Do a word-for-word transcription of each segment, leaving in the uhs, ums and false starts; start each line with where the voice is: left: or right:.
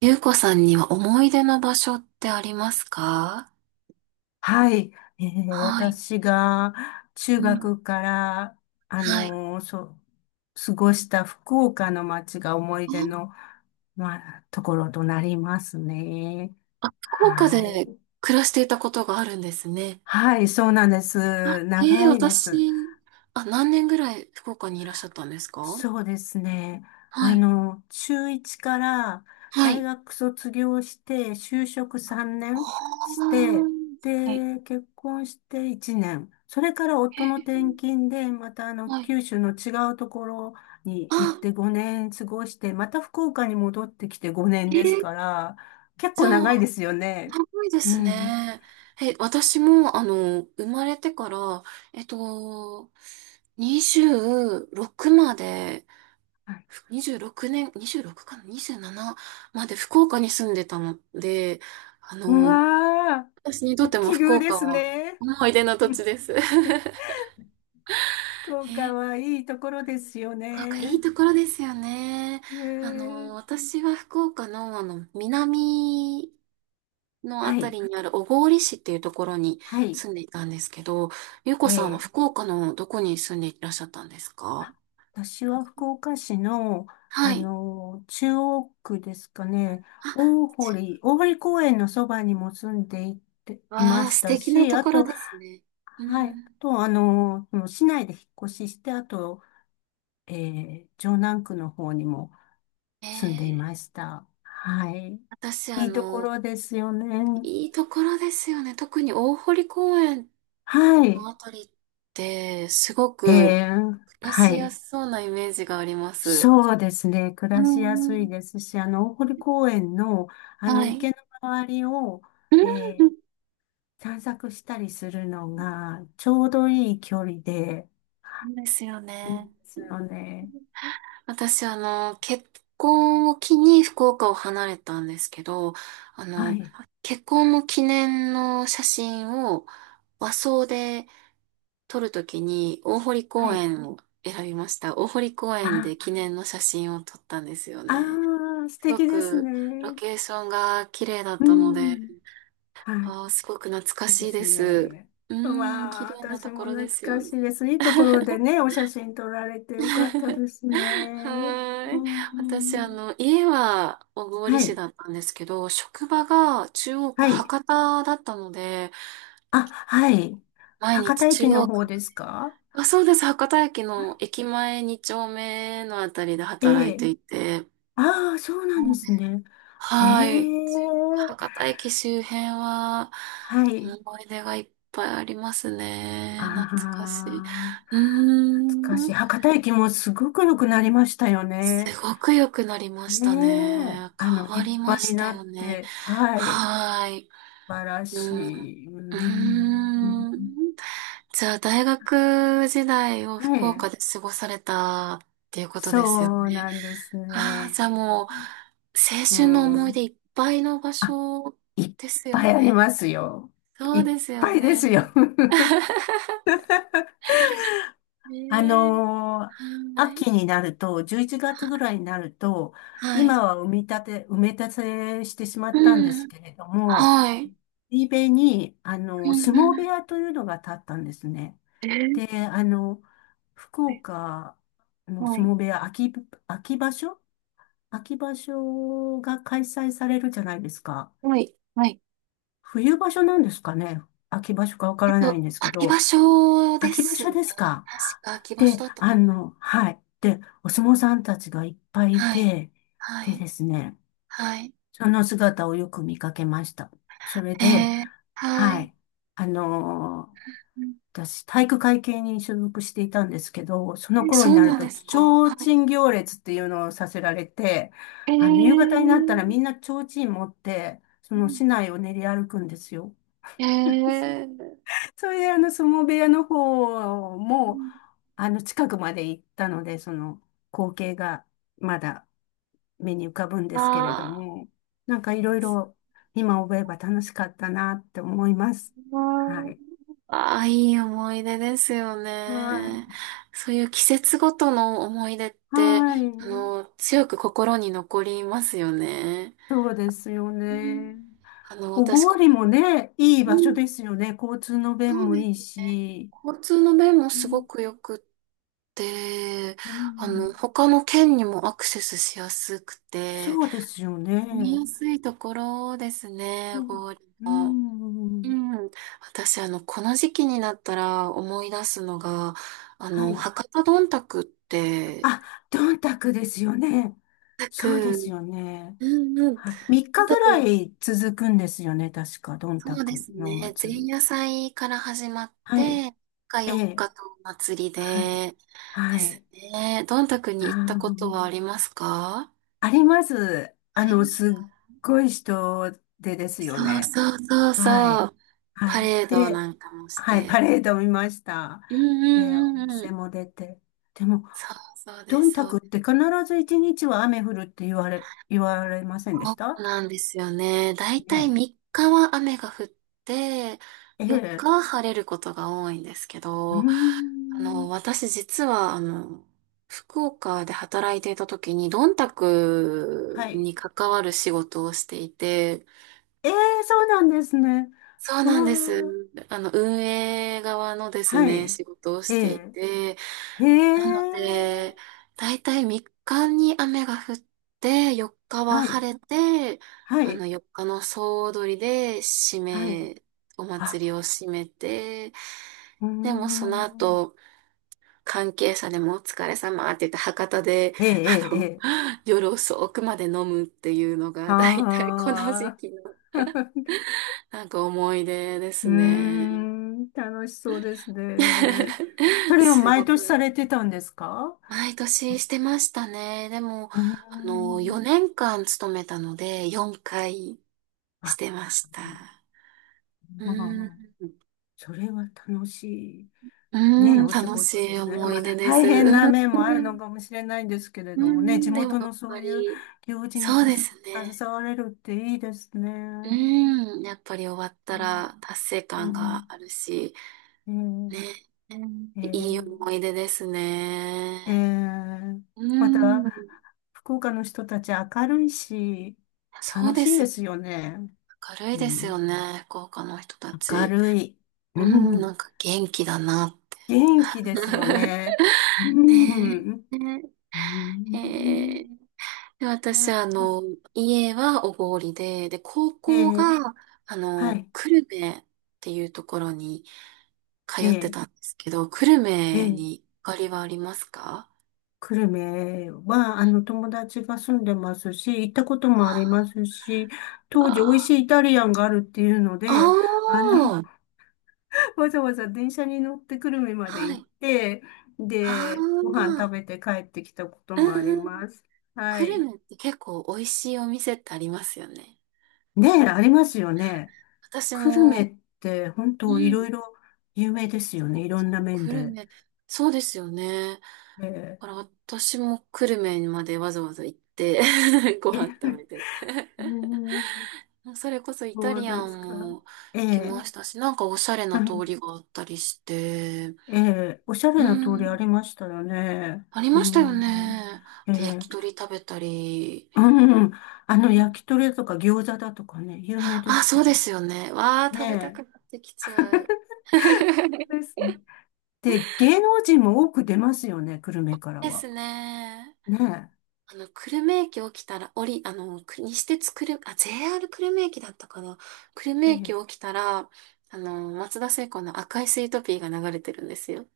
right: ゆうこさんには思い出の場所ってありますか？
left: はい。えー
right: はい。
left: 私が
right: う
left: 中
right: ん。
left: 学から、あ
right: はい。
left: のーそう、過ごした福岡の街が思い
right: あ、
left: 出の、まあ、ところとなりますね。
right: あ福岡
left: は
right: で
left: い。
right: 暮らしていたことがあるんですね。
left: はい、そうなんです。
right: ええ、
left: 長いです。
right: 私、あ、何年ぐらい福岡にいらっしゃったんですか？
left: そうですね。
right: は
left: あ
right: い。
left: の、中いちから
right: は
left: 大
right: い。
left: 学卒業して、就職3
right: あ
left: 年して、
right: あ。はい。
left: で、結婚していちねん。それから夫の転
right: ええ、
left: 勤で、またあの、
right: はい。
left: 九州の違うところに行っ
right: あ、
left: てごねん過ごして、また福岡に戻ってきてごねんです
right: え
left: か
right: え、
left: ら、結
right: じゃ
left: 構
right: あ、
left: 長いですよね。
right: 長いで
left: う
right: す
left: ん。
right: ね。え、私も、あの、生まれてから、えっと、にじゅうろくまで、
left: はい。
right: にじゅうろくねん、にじゅうろくかな？ にじゅうなな まで福岡に住んでたので、あ
left: う
right: の、
left: わ
right: 私にとっ
left: ー、
right: ても
left: 奇
right: 福
left: 遇で
right: 岡
left: す
right: は
left: ね。
right: 思い出の土地 です。
left: 福 岡
right: ね、
left: はいいところですよ
right: 福岡いい
left: ね。
right: ところですよね。
left: え
right: あの、
left: ー、
right: 私は福岡の、あの、南のあ
left: は
right: た
left: い、
right: りにある小郡市っていうところに
left: はい、
right: 住んでいたんですけど、ゆうこさんは
left: ええ、
right: 福岡のどこに住んでいらっしゃったんですか？
left: あ、私は福岡市の、
right: は
left: あ
right: い。
left: の、中央区ですかね、大
right: あ、
left: 堀、大堀公園のそばにも住んでいて、いま
right: わあ、
left: し
right: 素
left: た
right: 敵な
left: し、
right: と
left: あ
right: ころ
left: と、
right: ですね。う
left: はい、あ
right: ん。
left: と、あの、その市内で引っ越しして、あと、ええ城南区の方にも
right: え
left: 住んでいま
right: ー
left: した。はい。
right: 私、あ
left: いいとこ
right: の、
left: ろですよね。
right: いいところですよね。特に大堀公園
left: はい。
right: のあたりって、すご
left: え
right: く
left: え、
right: 暮ら
left: は
right: しや
left: い。
right: すそうなイメージがあります。
left: そうですね。暮
right: う
left: らしや
right: んう
left: すい
right: ん。
left: ですし、あの、大堀公園の、あの、
right: はい。
left: 池の周りを、
right: うん、
left: えー散策したりするのが、ちょうどいい距離で、
right: そうですよ
left: いいで
right: ね。
left: すよね。
right: 私、あの、結婚を機に福岡を離れたんですけど、あ
left: は
right: の、
left: い。
right: 結婚の記念の写真を和装で撮るときに大堀
left: は
right: 公
left: い。
right: 園を選びました。大堀公園
left: あ、
right: で記念の写真を撮ったんですよ
left: あ
right: ね。
left: ー、素
right: すご
left: 敵です
right: くロ
left: ね。
right: ケーションが綺麗だっ
left: う
right: たので、
left: ん。はい。
right: あー、すごく懐か
left: いいで
right: しい
left: す
right: です。
left: ね。
right: う
left: う
right: ーん、綺
left: わあ、
right: 麗な
left: 私
right: とこ
left: も
right: ろで
left: 懐
right: すよ
left: かしい
right: ね。
left: です。いいところで ね、お写真撮られてよかったですね。
right: は
left: う
right: ーい。私、あ
left: ん。
right: の、家は小郡
left: は
right: 市
left: い。
right: だったんですけど、職場が中央区
left: はい。
right: 博多だったので、
left: あ、はい。
right: 毎
left: 博
right: 日
left: 多
right: 中
left: 駅の
right: 央
left: 方
right: 区。
left: ですか？
right: あ、そうです。博多駅の 駅前にちょうめ丁目のあたりで
left: え
right: 働い
left: え。
right: ていて。
left: ああ、そうな
right: な
left: んで
right: ので、
left: すね。へ
right: はい。
left: え。
right: 博多駅周辺は
left: はい。
right: 思い出がいっぱいあります
left: あ
right: ね。懐かしい。
left: あ、
right: うー
left: 懐かしい。
right: ん。
left: 博多駅もすごく良くなりましたよ
right: す
left: ね。
right: ごく良くなりました
left: ねえ。
right: ね。
left: あの、
right: 変わ
left: 立
right: りま
left: 派
right: し
left: にな
right: たよ
left: っ
right: ね。
left: て。はい。
right: はい。
left: 素晴ら
right: うん。
left: しい。う
right: うー
left: ん。
right: ん。じゃあ、大学時代を
left: は
right: 福岡
left: い。
right: で過ごされたっていうことですよ
left: そう
right: ね。
left: なんです
right: ああ、
left: ね。
right: じゃあもう、青
left: う
right: 春の思い
left: ん。
right: 出いっぱいの場所
left: いっ
right: ですよ
left: ぱいあり
right: ね。
left: ますよ。
right: そ
left: い
right: う
left: っ
right: ですよ
left: ぱいで
right: ね。
left: すよ。あ
right: ねえ。
left: のー
right: はい。
left: 秋になると、じゅういちがつぐらいになると、
right: はい。
left: 今は埋め立て、埋め立てしてしま
right: う
left: ったんです
right: ん。
left: けれども、
right: はい。
left: 海辺に、あ
right: う
left: のー
right: ん
left: 相
right: う
left: 撲部
right: ん。
left: 屋というのが建ったんですね。
right: え
left: で、あの、福
right: は
left: 岡の相
right: い。
left: 撲部屋、秋、秋場所秋場所が開催されるじゃないですか。
right: はい。はい。
left: 冬場所なんですかね。秋場所かわか
right: えっ
left: らない
right: と、
left: んですけ
right: 秋場
left: ど、
right: 所で
left: 秋場
right: す
left: 所
right: ね。
left: ですか。
right: 確か秋場
left: で、
right: 所だった
left: あ
right: と思う。
left: の、はい。で、お相撲さんたちがいっぱいい
right: はい。
left: て、
right: は
left: で
right: い。
left: ですね、
right: はい。
left: その姿をよく見かけました。それで、
right: えー、は
left: は
right: い。
left: い。あのー
right: うん。
left: 私、体育会系に所属していたんですけど、その
right: え
left: 頃に
right: そう
left: な
right: な
left: る
right: ん
left: と、
right: で
left: 提
right: すか？はい。
left: 灯行列っていうのをさせられて、
right: えー。
left: あの、夕方になったらみんな提灯持って、そ
right: う
left: の
right: ん。
left: 市内を練り歩くんですよ。
right: ええー。
left: それで、あの、相撲部屋の方も、あの、近くまで行ったので、その、光景がまだ目に浮かぶんですけれど
right: あ
left: も、なんかいろいろ今思えば楽しかったなって思います。
right: ー。
left: はい。
right: あー、あ、いい思い出ですよ
left: はい。
right: ね。そういう季節ごとの思い出って、
left: はい。
right: あの、強く心に残りますよね。
left: そうですよ
right: うん。
left: ね。
right: あの、
left: 小
right: 私、こ、
left: 郡もね、いい
right: う
left: 場所で
right: ん、
left: すよね。交通の便
right: そう
left: も
right: で
left: い
right: す
left: い
right: ね。
left: し。
right: 交通の便も
left: う
right: すご
left: ん。
right: く良くって、
left: う
right: あの、
left: ん。
right: 他の県にもアクセスしやすくて、
left: そうですよ
right: 見
left: ね。
right: やすいところですね、
left: はい。
right: ゴール
left: う
right: も。う
left: ん。
right: ん、私、あの、この時期になったら思い出すのが、あ
left: は
right: の、
left: い。
right: 博多どんたくって、
left: あ、どんたくですよね。
right: どんた
left: そうです
right: く、
left: よね。
right: うんうん、ど
left: はい。3
right: ん
left: 日
right: た
left: ぐら
right: く、
left: い続くんですよね。確か、どん
right: そ
left: た
right: うで
left: く
right: す
left: のお
right: ね、
left: 祭
right: 前
left: り。
right: 夜祭から始まっ
left: は
right: て、
left: い。
right: みっか
left: え
right: 4
left: え。
right: 日とお祭り
left: はい。
right: で、で
left: は
right: す
left: い。
right: ね、どんたく
left: あ
right: に行ったこと
left: ー、
right: はありますか？
left: あります。あ
right: あり
left: の、
right: ますか？
left: すっごい人でですよ
right: そう
left: ね。
right: そうそう
left: は
right: そ
left: い。
right: う、
left: は
right: パ
left: い。
right: レード
left: で、
right: なんかもし
left: はい。パ
right: て。
left: レード見ました。
right: うん
left: で、お
right: うんうんう
left: 店
right: ん、
left: も出て。でも、
right: そうそう
left: ど
right: で
left: ん
right: す、
left: た
right: そ
left: く
right: う
left: って必ず一日は雨降るって言われ、言われませんで
right: そ
left: した
right: うなんですよね。だいたい
left: ね？
right: みっかは雨が降って、
left: え
right: よっか
left: え、
right: は晴れることが多いんですけ
left: うー
right: ど、あの、
left: ん、
right: 私実は、あの、福岡で働いていた時に、どんたく
left: はい。
right: に関わる仕事をしていて、
left: ええ、そうなんですね。
right: そう
left: わ
right: なんで
left: あ、
right: す。あの、運営側のです
left: は
right: ね、
left: い。
right: 仕事をし
left: え
right: てい
left: え、
right: て、
left: へ
right: なの
left: え、
right: で、だいたいみっかに雨が降って、よっかは
left: はい、
right: 晴れて、
left: は
right: あの、
left: い、
right: よっかの総踊りで締
left: はい。
right: め、お
left: あ、
right: 祭りを締めて、
left: うー
right: でもその
left: ん、
right: 後、関係者でもお疲れ様って言って博多で、
left: ええ、え
right: あ
left: え、え
right: の、
left: え、
right: 夜遅くまで飲むっていうのが、だいたいこの時
left: あ
right: 期の
left: あ、
right: なんか思い出で
left: う
right: す
left: ー
right: ね。
left: ん、楽しそうですね。そ れを
right: す
left: 毎
right: ご
left: 年
right: く。
left: されてたんですか？
right: 毎
left: そ
right: 年
left: う、
right: してましたね。でも、
left: うー
right: あの、
left: ん、
right: よねんかん勤めたので、よんかいし
left: あ、
right: てました。
left: ま
right: う
left: あ、
right: ん。
left: それは楽しい。ね、
right: うん、
left: お仕
right: 楽し
left: 事で
right: い
left: すね。
right: 思
left: ま
right: い出
left: あ、
right: です。
left: 大変な面もある
right: う
left: の
right: ん。
left: かもしれないんですけれ
right: う
left: どもね、地
right: ん、でも
left: 元
right: やっ
left: のそう
right: ぱ
left: いう
right: り、
left: 行事に
right: そう
left: た
right: で
left: す
right: すね。
left: 携われるっていいですね。
right: うん、やっぱり終わったら達成
left: う
right: 感が
left: ん、
right: あるし、
left: う
right: ね、
left: ん、
right: うん、
left: え
right: いい
left: ー
right: 思い出ですね。
left: えーえー
right: う
left: また、
right: ん。
left: 福岡の人たち明るいし、
right: そう
left: 楽
right: で
left: しい
right: す
left: で
right: よね。
left: すよね。
right: 明るい
left: う
right: ですよ
left: ん、
right: ね、福岡の人た
left: 明
right: ち。
left: るい。う
right: うん、な
left: ん、
right: んか元気だな。
left: 元気ですよ ね。うん、
right: ね
left: うん、
right: え。ね。
left: う
right: え
left: ん。
right: えーで、私、あの、家は小郡で、で、高
left: え
right: 校
left: ー
right: が、あ
left: は
right: の、
left: い。
right: 久留米っていうところに通って
left: ええ、
right: たんですけど、久留
left: え
right: 米
left: え、
right: にゆかりはありますか？
left: 久留米は、あの、友達が住んでますし、行ったこともありますし、当時美味し
right: あ
left: いイタリアンがあるっていうの
right: あ
left: で、あの、
right: ー、
left: わざわざ電車に乗って久留米まで
right: は
left: 行っ
right: い。
left: て、
right: あ
left: で、ご飯食
right: あ、
left: べて帰ってきたこと
right: う
left: もあ
right: ん
left: り
right: うん。
left: ます。は
right: 久留
left: い。
right: 米って結構美味しいお店ってありますよね。
left: ねえ、ありますよね。
right: 私
left: 久留
right: も、
left: 米って本
right: う
left: 当い
right: ん、
left: ろいろ有名ですよね。いろん
right: そ
left: な
right: う、
left: 面
right: 久留
left: で。
right: 米、そうですよね。だ
left: え
right: から私も久留米までわざわざ行って ご
left: え、え
right: 飯食べて。
left: え、
right: それこそイタ
left: そう
right: リア
left: ですか。
right: ンも
left: え
right: 来ま
left: え。
right: したし、なんかおしゃれな通りがあったりして、
left: ええ、おしゃ
right: う
left: れな通りあ
right: ん、
left: りましたよね。
right: あり
left: う
right: ましたよ
left: ん。
right: ね。あ
left: え
right: と焼
left: え、
right: き鳥食べたり。
left: うん。あ
right: う
left: の、
right: ん、
left: 焼き鳥とか餃子だとかね、有名で
right: あ、
left: す
right: そ
left: よ
right: うですよね。わあ、
left: ね。
right: 食べたく
left: ね
right: なってきちゃう。
left: えですね。ねで、芸能人も多く出ますよね、久留米から
right: で
left: は。
right: すね。
left: ね
right: あの、久留米駅起きたら、降り、あの、く西鉄久留、あ、ジェイアール 久留米駅だったかな。久留米
left: え。え
right: 駅
left: え、
right: 起きたら、あの、松田聖子の赤いスイートピーが流れてるんですよ。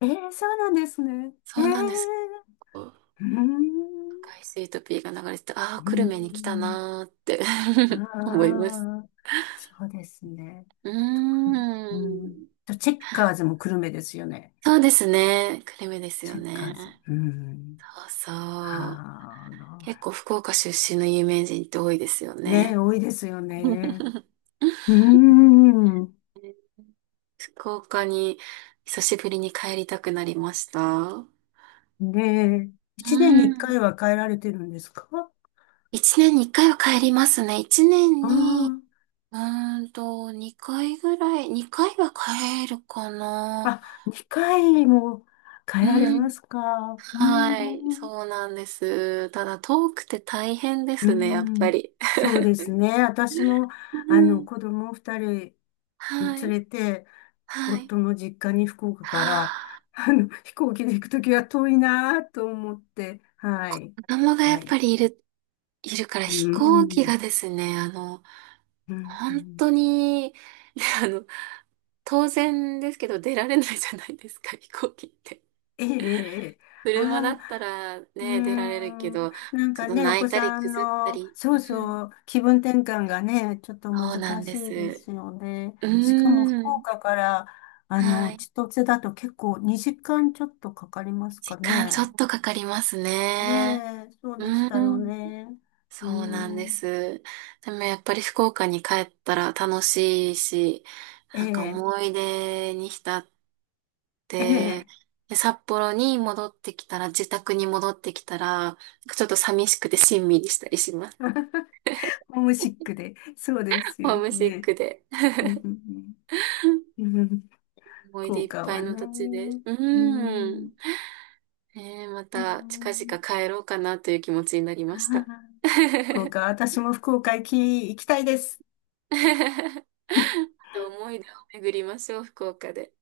left: ええ、そうなんですね。え
right: そ
left: え、
right: うなんです。赤
left: うん。
right: いスイートピーが流れてて、ああ、
left: う
right: 久留米に来た
left: ん。
right: なーって 思
left: あ
right: います。
left: あ、そうですね。
right: うー
left: あと、久留米、うん。
right: ん。
left: と、チェッカーズも久留米ですよね。
right: そうですね。久留米ですよ
left: チェッカ
right: ね。
left: ーズ。うん。
right: そうそう。
left: は
right: 結構
left: あ、
right: 福岡出身の有名人って多いですよね。
left: ね、多いですよね。うーん。
right: 福岡に久しぶりに帰りたくなりました。
left: ねえ、一年
right: う
left: に一回
right: ん。
left: は変えられてるんですか？
right: 一年にいっかいは帰りますね。一年
left: あ
right: に、うーんと、二回ぐらい、二回は帰るか
left: あ、
right: な。
left: あ、二回も変
right: う
left: えられま
right: ん。
left: すか？うー
right: はい。
left: ん。
right: そうなんです。ただ、遠くて大変で
left: うー
right: すね、やっぱ
left: ん。
right: り。
left: そうですね。私も、
right: う
left: あの、
right: ん。
left: 子供二人連
right: はい。
left: れて、
right: はい。
left: 夫の実家に福岡
right: は
left: から、
right: あ、
left: あの、飛行機で行くときは遠いなぁと思って、はい。
right: 子供がやっ
left: は
right: ぱ
left: い。
right: りいる、いるから
left: うー
right: 飛行機
left: ん。
right: がですね、あの、
left: うん、う
right: 本当
left: ん、
right: に、あの当然ですけど出られないじゃないですか、飛行機って。
left: ええ、ええ、あ
right: 車だ
left: あ、
right: ったら
left: うー
right: ね、出られるけ
left: ん、
right: ど、
left: なん
right: ちょっ
left: か
right: と
left: ね、お
right: 泣
left: 子
right: いたり
left: さ
right: ぐ
left: ん
right: ずった
left: の、
right: り。
left: そ
right: う
left: う
right: ん、
left: そう、気分転換がね、ちょっと
right: そう
left: 難
right: なん
left: し
right: で
left: いで
right: す。
left: すよね。
right: うー
left: しかも福
right: ん。
left: 岡から、あ
right: は
left: の、
right: い。
left: 千歳だと結構にじかんちょっとかかりますか
right: 時間ちょっ
left: ね。
right: とかかりますね。
left: ねえ、そうでし
right: うー
left: たよ
right: ん。
left: ね。うー
right: そうなんで
left: ん、
right: す。でもやっぱり福岡に帰ったら楽しいし、
left: え
right: なんか
left: え、
right: 思い出に浸っ
left: え
right: で、
left: え、
right: で札幌に戻ってきたら、自宅に戻ってきたら、なんかちょっと寂しくてしんみりしたりします。
left: ホームシック で、そうです
right: ホ
left: よ
right: ームシッ
left: ね。
right: クで。
left: うん、うん、うん、うん、
right: 思い
left: 福
right: 出いっ
left: 岡
right: ぱい
left: は
right: の土地で。
left: ね。
right: う
left: う
right: ー
left: ん、
right: ん。ねえ、ま
left: う
right: た近
left: ん
right: 々帰ろうかなという気持ちになり
left: あ
right: ました。
left: ー、
right: ま
left: 福岡、私も福岡行き、行きたいです。
right: た思い出を巡りましょう、福岡で。